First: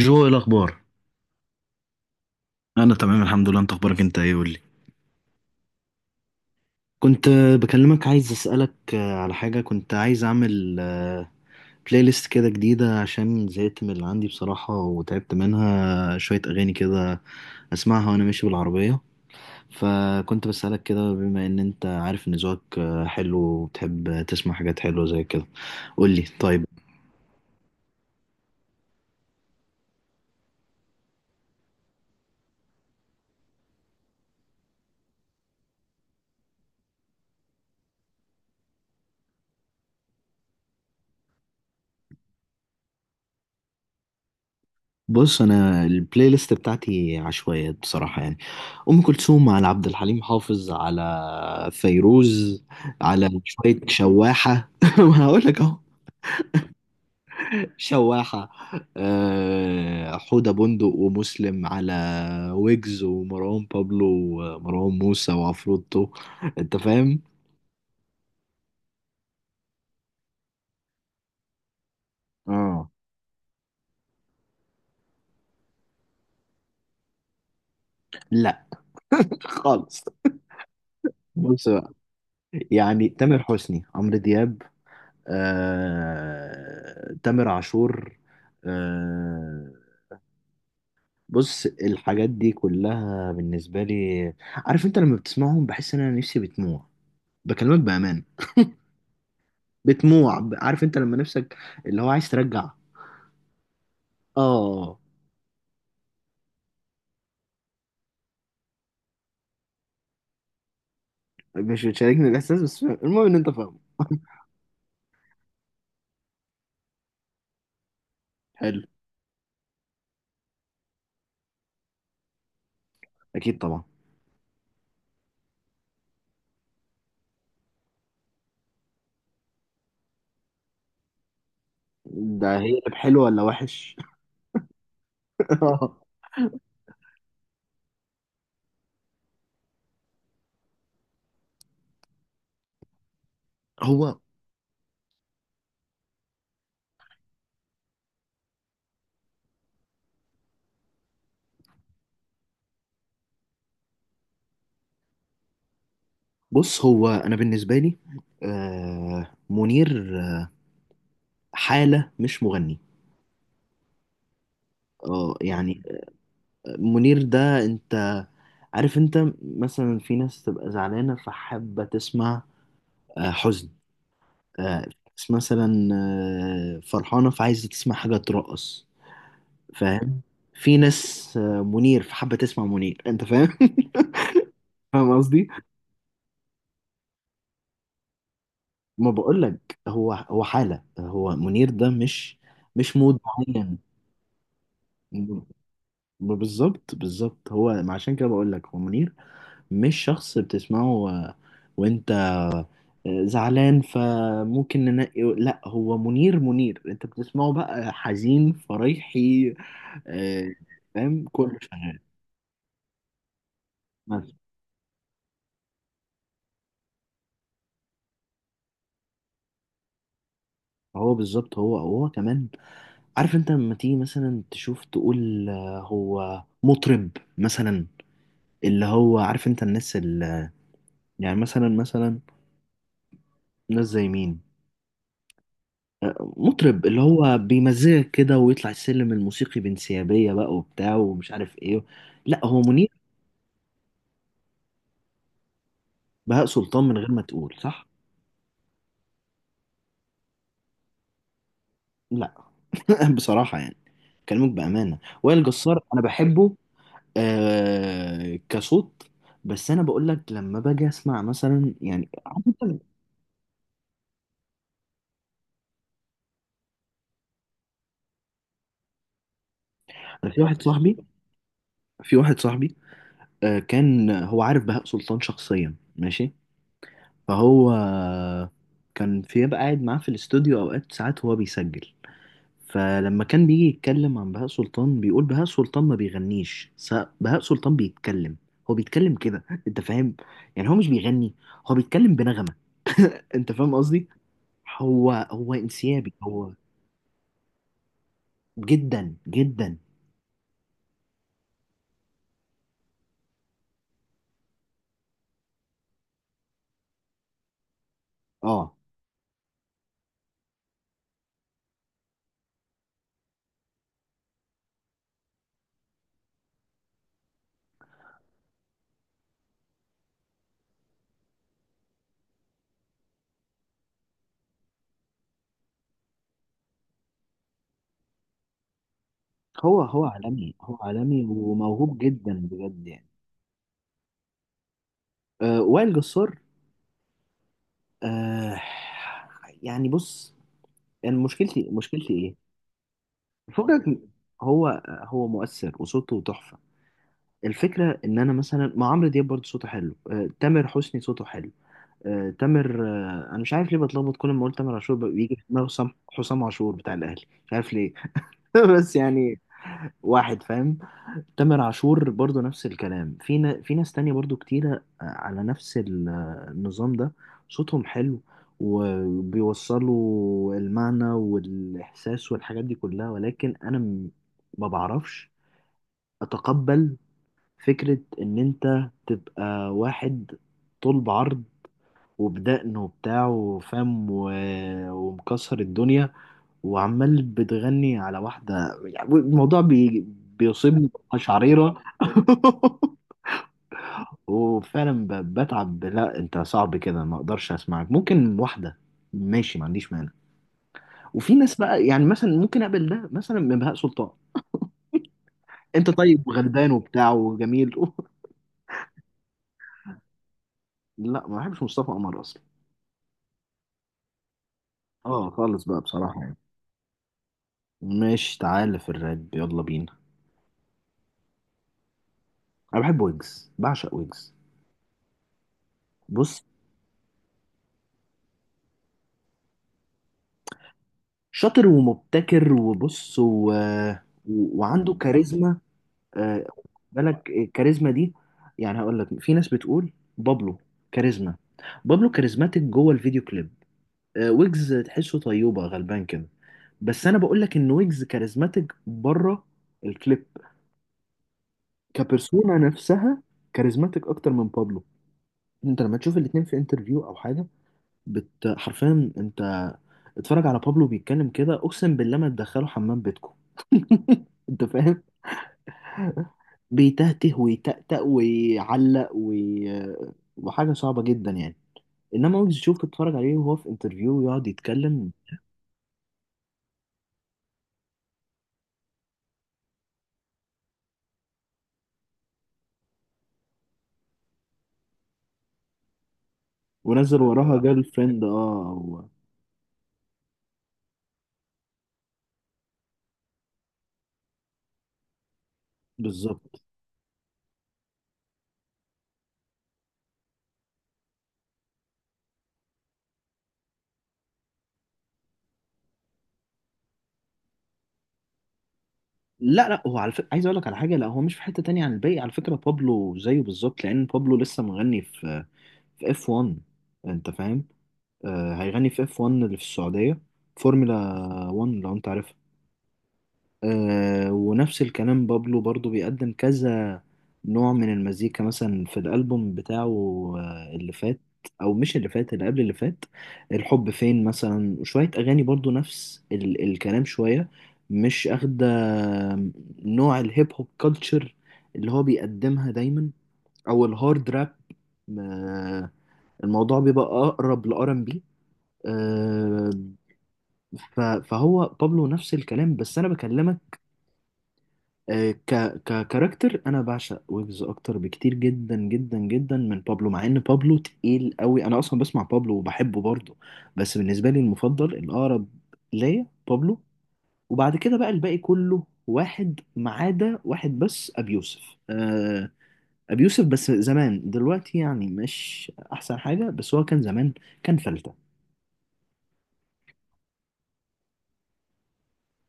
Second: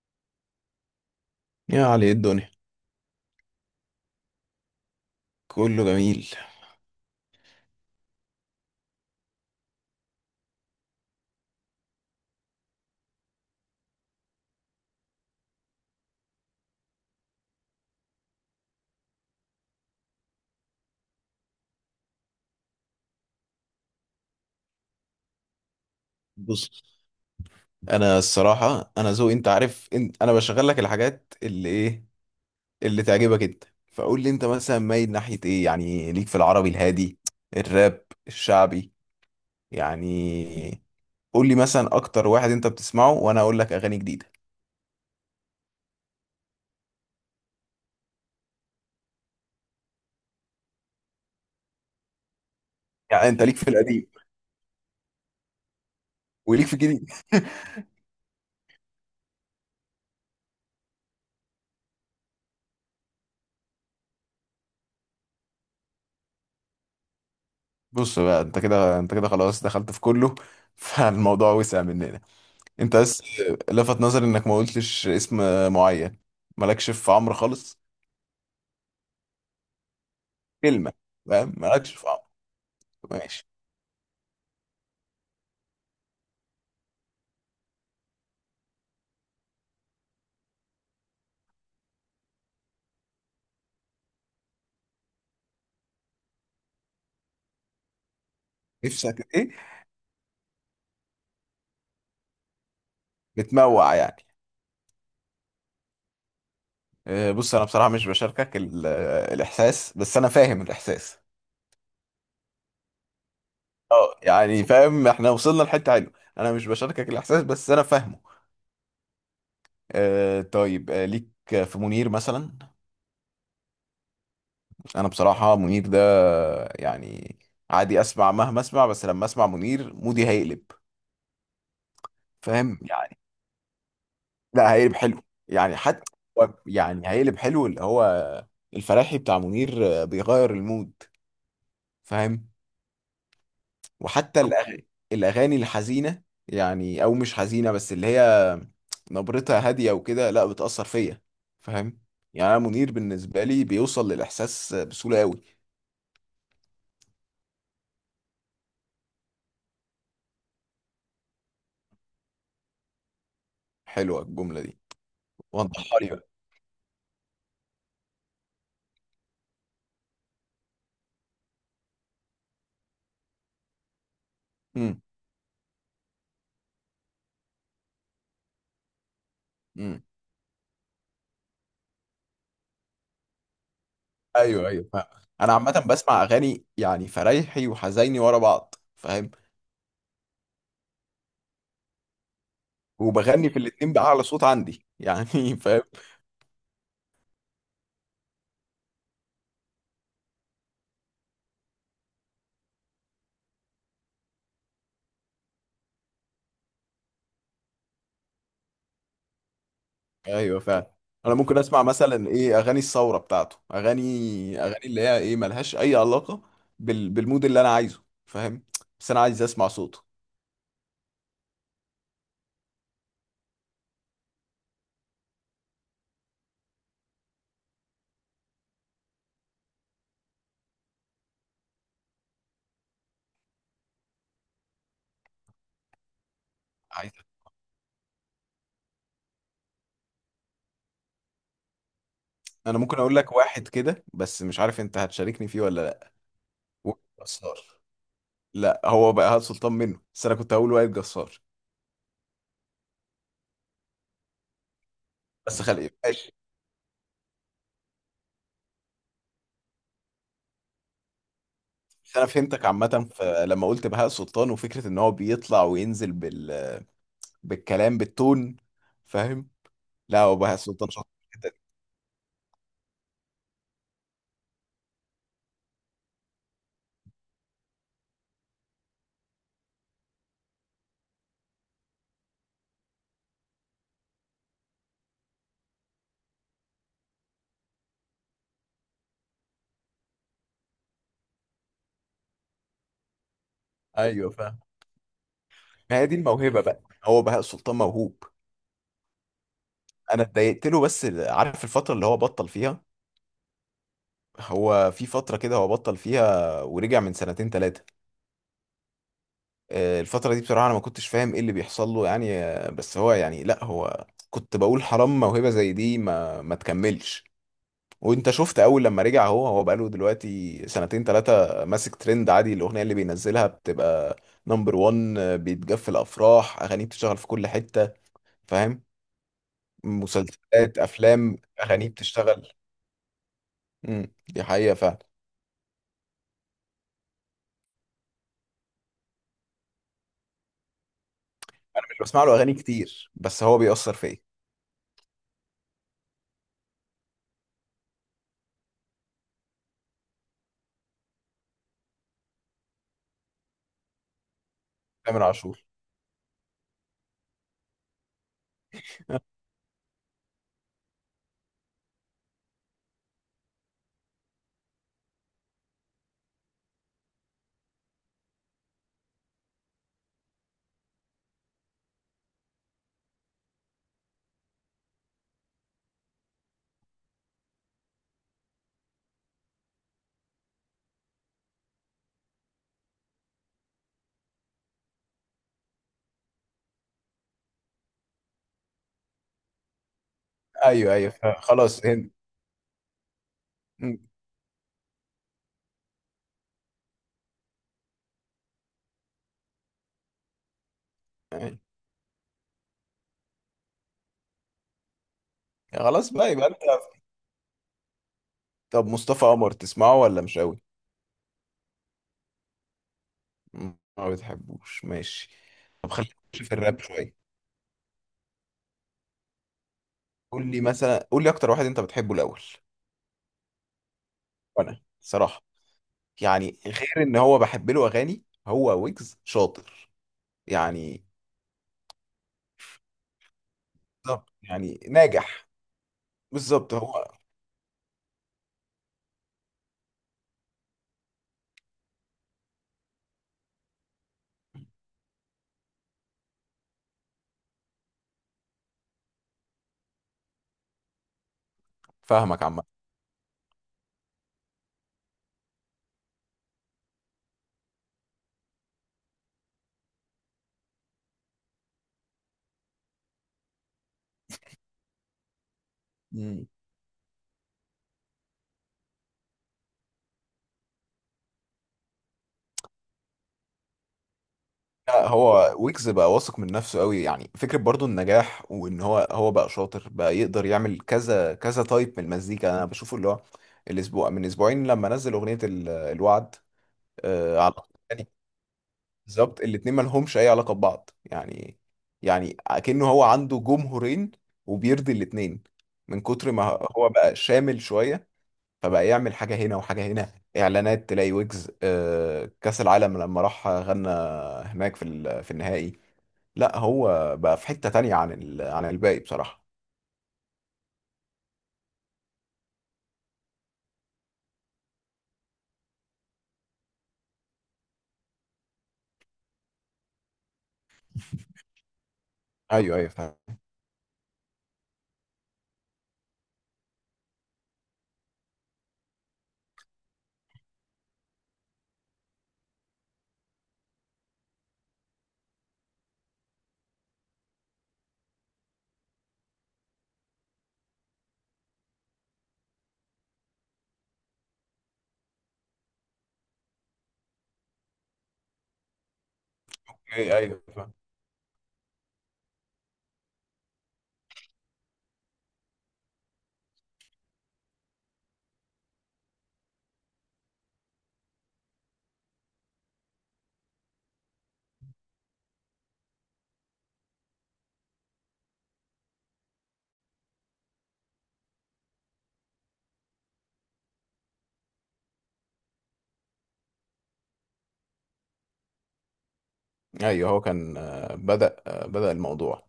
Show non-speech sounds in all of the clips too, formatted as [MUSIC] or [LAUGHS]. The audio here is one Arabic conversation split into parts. جو ايه الاخبار؟ يا علي، إيه الدنيا؟ انا تمام الحمد لله. انت اخبارك، انت ايه؟ قول لي. كله جميل. كنت بكلمك، عايز اسالك على حاجه. كنت عايز اعمل بلاي ليست كده جديده، عشان زهقت من اللي عندي بصراحه وتعبت منها، شويه اغاني كده اسمعها وانا ماشي بالعربيه. فكنت بسالك كده، بما ان انت عارف ان ذوقك حلو وبتحب تسمع حاجات حلوه زي كده. قول لي طيب. بص، انا الصراحه انا ذوقي، انت عارف، انا بشغل لك الحاجات اللي ايه اللي تعجبك انت، فقول لي انت مثلا مايل ناحيه ايه، يعني ليك في العربي الهادي، الراب الشعبي؟ يعني قول لي مثلا اكتر واحد انت بتسمعه وانا اقول لك اغاني جديده. بص، انا البلاي ليست بتاعتي عشوائيات بصراحه، يعني ام كلثوم، على عبد الحليم حافظ، على فيروز، على يعني انت ليك في شويه القديم شواحه. [LAUGHS] ما هقول لك اهو. وليك في الجديد. شواحه، حوده بندق ومسلم، على ويجز ومروان بابلو ومروان موسى وعفروتو. انت فاهم. بص بقى، انت كده انت كده خلاص دخلت في كله [LAUGHS] فالموضوع وسع مننا. اه. انت بس لفت نظري انك ما قلتش اسم معين. مالكش في عمرو خالص لا، خالص. كلمه؟ فاهم؟ بص بقى، مالكش في عمق. يعني تامر ماشي. حسني، عمرو دياب، تامر عاشور، آه... بص الحاجات دي كلها بالنسبة لي، عارف انت لما بتسمعهم بحس ان انا نفسي بتموع. بكلمك بأمان. نفسك ايه؟ بتموع، عارف انت لما نفسك اللي هو عايز ترجع. بتموع يعني؟ اه. بص، انا بصراحه مش بشاركك الاحساس، بس انا فاهم الاحساس. مش بتشاركني الاحساس بس فاهم. المهم ان انت فاهمه. اه يعني فاهم، احنا وصلنا لحته حلوه، انا مش بشاركك الاحساس بس انا فاهمه. حلو. طيب، ليك في منير مثلا؟ اكيد طبعا. انا بصراحه منير ده، يعني عادي اسمع، مهما اسمع بس لما اسمع منير مودي هيقلب. ده فاهم هي يعني؟ حلو ولا وحش؟ لا هيقلب حلو. يعني حتى، [LAUGHS] يعني هيقلب حلو، اللي هو الفراحي بتاع منير بيغير المود. فاهم؟ هو وحتى طب الاغاني الحزينه، يعني او مش حزينه بس اللي هي نبرتها هاديه وكده، لا بتاثر فيا. فاهم؟ يعني انا منير بالنسبه لي بيوصل للاحساس بسهوله قوي. بص، هو انا بالنسبة لي آه منير حالة، مش مغني. حلوه الجمله دي. اه يعني، وضحها لي بقى. منير ده انت عارف، انت مثلا في ناس تبقى زعلانة فحابة تسمع حزن. امم، ناس مثلا فرحانة فعايزة تسمع حاجة ترقص، امم، فاهم. في ناس منير، فحابة تسمع منير، انت فاهم. [LAUGHS] ايوه ايوه فاهم. فاهم قصدي. انا عامه بسمع اغاني يعني فرايحي وحزيني ورا بعض. ما فاهم؟ بقولك هو حالة، هو منير ده مش مود وبغني في معين. الاتنين باعلى صوت عندي ب- يعني [LAUGHS] فاهم. بالظبط، بالظبط، هو عشان كده بقولك هو منير مش شخص بتسمعه و... وانت زعلان فممكن ننقي. لا، هو منير. منير انت بتسمعه بقى حزين، فرايحي، آه، ايوه فعلا. فاهم. انا ممكن كله اسمع شغال. مثلا ايه اغاني الثوره بتاعته، بس اغاني اللي هي ايه، ملهاش اي علاقه بالمود اللي انا عايزه. فاهم؟ بس انا عايز اسمع صوته. هو بالظبط، هو هو كمان، عارف انت لما تيجي مثلا تشوف تقول هو مطرب مثلا، اللي هو عارف، انت الناس اللي يعني، مثلا، ناس زي مين؟ مطرب اللي عايز هو بيمزجك كده، ويطلع السلم الموسيقي بانسيابية بقى وبتاع ومش عارف ايه. لا، هو انا منير. ممكن اقول لك واحد كده بس مش عارف انت هتشاركني فيه ولا لا. بهاء سلطان من وائل غير ما تقول، جسار. صح. لا هو بقى هاد سلطان منه، بس انا كنت هقول وائل جسار. لا. [LAUGHS] بصراحة يعني، كلامك بأمانة، وائل بس جسار خلي أنا ماشي. بحبه آه كصوت. بس أنا بقول لك لما باجي أسمع مثلا، يعني بس انا عارف فهمتك أنت، عامه، لما قلت بهاء سلطان وفكره ان هو بيطلع وينزل بالكلام بالتون. فاهم؟ لا أنا هو في بهاء واحد سلطان صاحبي، شاطر جدا. في واحد صاحبي آه كان هو عارف بهاء سلطان شخصيا، ماشي. فهو كان في بقى قاعد معاه في الاستوديو أوقات، ساعات هو بيسجل. فلما كان بيجي يتكلم عن بهاء سلطان، بيقول بهاء سلطان ما بيغنيش، بهاء سلطان بيتكلم. هو بيتكلم كده، أنت فاهم. يعني هو مش بيغني، هو بيتكلم بنغمة. انت فاهم قصدي. ايوه فاهم. هو ما هي انسيابي دي هو. الموهبه بقى، هو بهاء سلطان موهوب. جدا جدا. انا اتضايقت له، بس عارف الفتره اللي هو بطل فيها. هو في فتره كده هو بطل فيها ورجع من سنتين ثلاثه. اه، الفتره دي بصراحه انا ما كنتش فاهم ايه اللي بيحصل له، يعني بس هو يعني، لا هو كنت بقول حرام موهبه زي دي ما تكملش. وانت شفت اول لما رجع، هو بقاله دلوقتي سنتين ثلاثه ماسك ترند، عادي الاغنيه اللي بينزلها بتبقى نمبر 1. بيتجف الافراح، اغانيه بتشتغل في كل حته. فاهم؟ هو عالمي، هو مسلسلات، عالمي افلام، اغانيه وموهوب جدا بتشتغل. بجد يعني. دي حقيقه فعلا. آه وائل جسار، آه يعني بص، يعني مشكلتي انا مش مشكلتي بسمع ايه؟ له اغاني كتير بس هو فكك بيأثر م- فيا. هو هو مؤثر وصوته تحفة. الفكرة ان انا مثلا مع عمرو دياب برضه صوته حلو، آه تامر حسني صوته حلو. تامر، انا مش عارف ليه بتلخبط، كل ما اقول تامر عاشور بقى تامر بيجي في عاشور. دماغي حسام، حسام عاشور بتاع الاهلي، مش عارف ليه. [LAUGHS] بس يعني واحد، فاهم. تامر عاشور برضو نفس الكلام. في في ناس تانية برضو كتيرة على نفس النظام ده، صوتهم حلو وبيوصلوا المعنى والإحساس والحاجات دي كلها. ولكن أنا ما بعرفش أتقبل فكرة إن أنت تبقى واحد طول بعرض وبدقنه وبتاع وفم و... ومكسر الدنيا وعمال بتغني على واحدة. يعني الموضوع بيصيبني ايوه ايوه، قشعريرة. خلاص هند. أمم، [LAUGHS] وفعلا بتعب. لا انت صعب كده، ما اقدرش اسمعك. ممكن واحدة ماشي، ما عنديش مانع. وفي ناس أيوة. بقى، يعني مثلا ممكن اقبل ده مثلا من بهاء سلطان. انت خلاص طيب بقى يبقى انت. وغلبان وبتاع وجميل. [LAUGHS] طب مصطفى قمر تسمعه ولا مش قوي؟ لا ما بحبش مصطفى قمر اصلا. ما بتحبوش؟ ماشي. اه خالص بقى، طب خلينا بصراحة يعني. نخش في الراب شويه. ماشي، تعالى في الراب، يلا بينا. قول لي مثلا، قول لي اكتر واحد انت بتحبه الاول. انا بحب ويجز، بعشق ويجز. وانا صراحه، بص يعني غير ان هو بحب له اغاني، هو ويجز شاطر يعني. شاطر ومبتكر وبص و... بالظبط و... يعني وعنده ناجح. كاريزما. آه، بالظبط هو. بالك الكاريزما دي، يعني هقول لك في ناس بتقول بابلو كاريزما، بابلو كاريزماتيك جوه الفيديو كليب. ويجز تحسه طيوبة غلبان كده، بس انا بقول لك ان ويجز كاريزماتيك بره الكليب، فاهمك كبرسونا عم. نفسها، كاريزماتيك اكتر من بابلو. انت لما تشوف الاتنين في انترفيو او حاجه، حرفيا انت اتفرج على بابلو بيتكلم كده، اقسم بالله ما تدخله حمام بيتكم، انت فاهم. مم. بيتهته ويتأتأ ويعلق وحاجة صعبة جدا يعني. انما ويجز شوف، تتفرج عليه وهو في انترفيو ويقعد لا يتكلم. هو ويجز بقى واثق من نفسه قوي، يعني فكرة برضو النجاح وان هو بقى شاطر، بقى يقدر يعمل كذا كذا تايب من المزيكا. انا بشوفه اللي هو الاسبوع من اسبوعين لما نزل اغنية الوعد. ونزل على، وراها جيرل يعني فريند، اه هو بالظبط الاتنين ما لهمش اي علاقة ببعض يعني. يعني اكنه هو عنده جمهورين وبيرضي الاتنين، من كتر ما بالظبط. هو بقى شامل شوية. فبقى يعمل حاجة هنا وحاجة هنا، إعلانات تلاقي ويجز كأس العالم لما راح غنى هناك في النهائي. لا هو بقى في حتة تانية عن الباقي بصراحة. لا لا، هو على فكرة عايز اقول لك على حاجة، لا هو مش في حتة تانية عن الباقي على فكرة، بابلو زيه بالظبط، لان بابلو لسه مغني في في اف 1، انت فاهم. آه، هيغني في اف 1 اللي في السعودية، فورمولا 1 لو انت عارف. أيوه أيوه فاهم. آه، ونفس الكلام بابلو برضو بيقدم كذا نوع من المزيكا، مثلا في الألبوم بتاعه آه اللي فات، أو مش اللي فات، اللي قبل اللي فات، الحب فين مثلا، وشوية أغاني برضو نفس ال الكلام، شوية مش أخدة نوع الهيب هوب كلتشر اللي هو بيقدمها دايما، أو الهارد راب آه، الموضوع بيبقى أقرب لآر ام بي آه. أيوه أيوه فاهم. فهو بابلو نفس الكلام، بس أنا بكلمك آه، ك ككاركتر، انا بعشق ويجز اكتر بكتير جدا جدا جدا من بابلو، مع ان بابلو تقيل قوي، انا اصلا بسمع بابلو وبحبه برضه. بس بالنسبه لي المفضل الاقرب ليا بابلو، وبعد كده بقى الباقي كله واحد، ما عدا واحد بس، ابي يوسف. ابي يوسف بس زمان، دلوقتي يعني مش احسن حاجه، بس هو كان زمان كان فلته. أيوه، هو كان بدأ الموضوع.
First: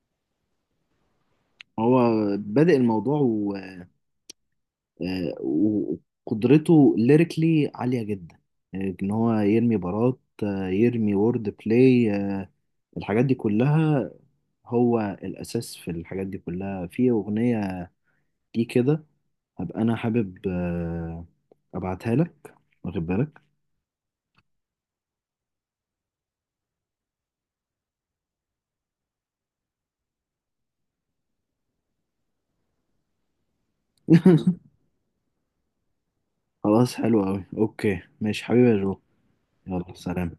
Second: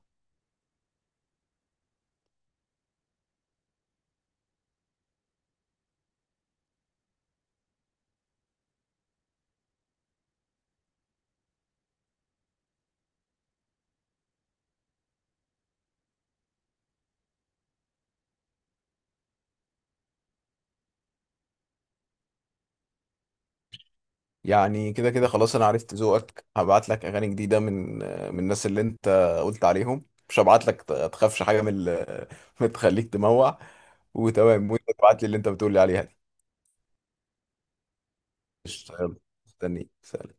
هو بادئ الموضوع، آه، وقدرته ليريكلي عالية جدا، ان هو يرمي بارات، يرمي وورد بلاي، الحاجات دي كلها هو الاساس في الحاجات دي كلها. في اغنية دي كده هبقى انا حابب ابعتها لك، واخد بالك. يعني كده كده خلاص، أنا عرفت ذوقك، هبعت لك أغاني جديدة من الناس اللي أنت قلت عليهم، مش هبعت لك تخافش حاجة [LAUGHS] من تخليك تموع. وتمام، [LAUGHS] وأنت تبعت لي اللي أنت بتقول لي عليها دي. خلاص، حلو قوي، اوكي، ماشي حبيبي يا قشطة، جو. يلا، مستنيك، يلا، سلام. سلام.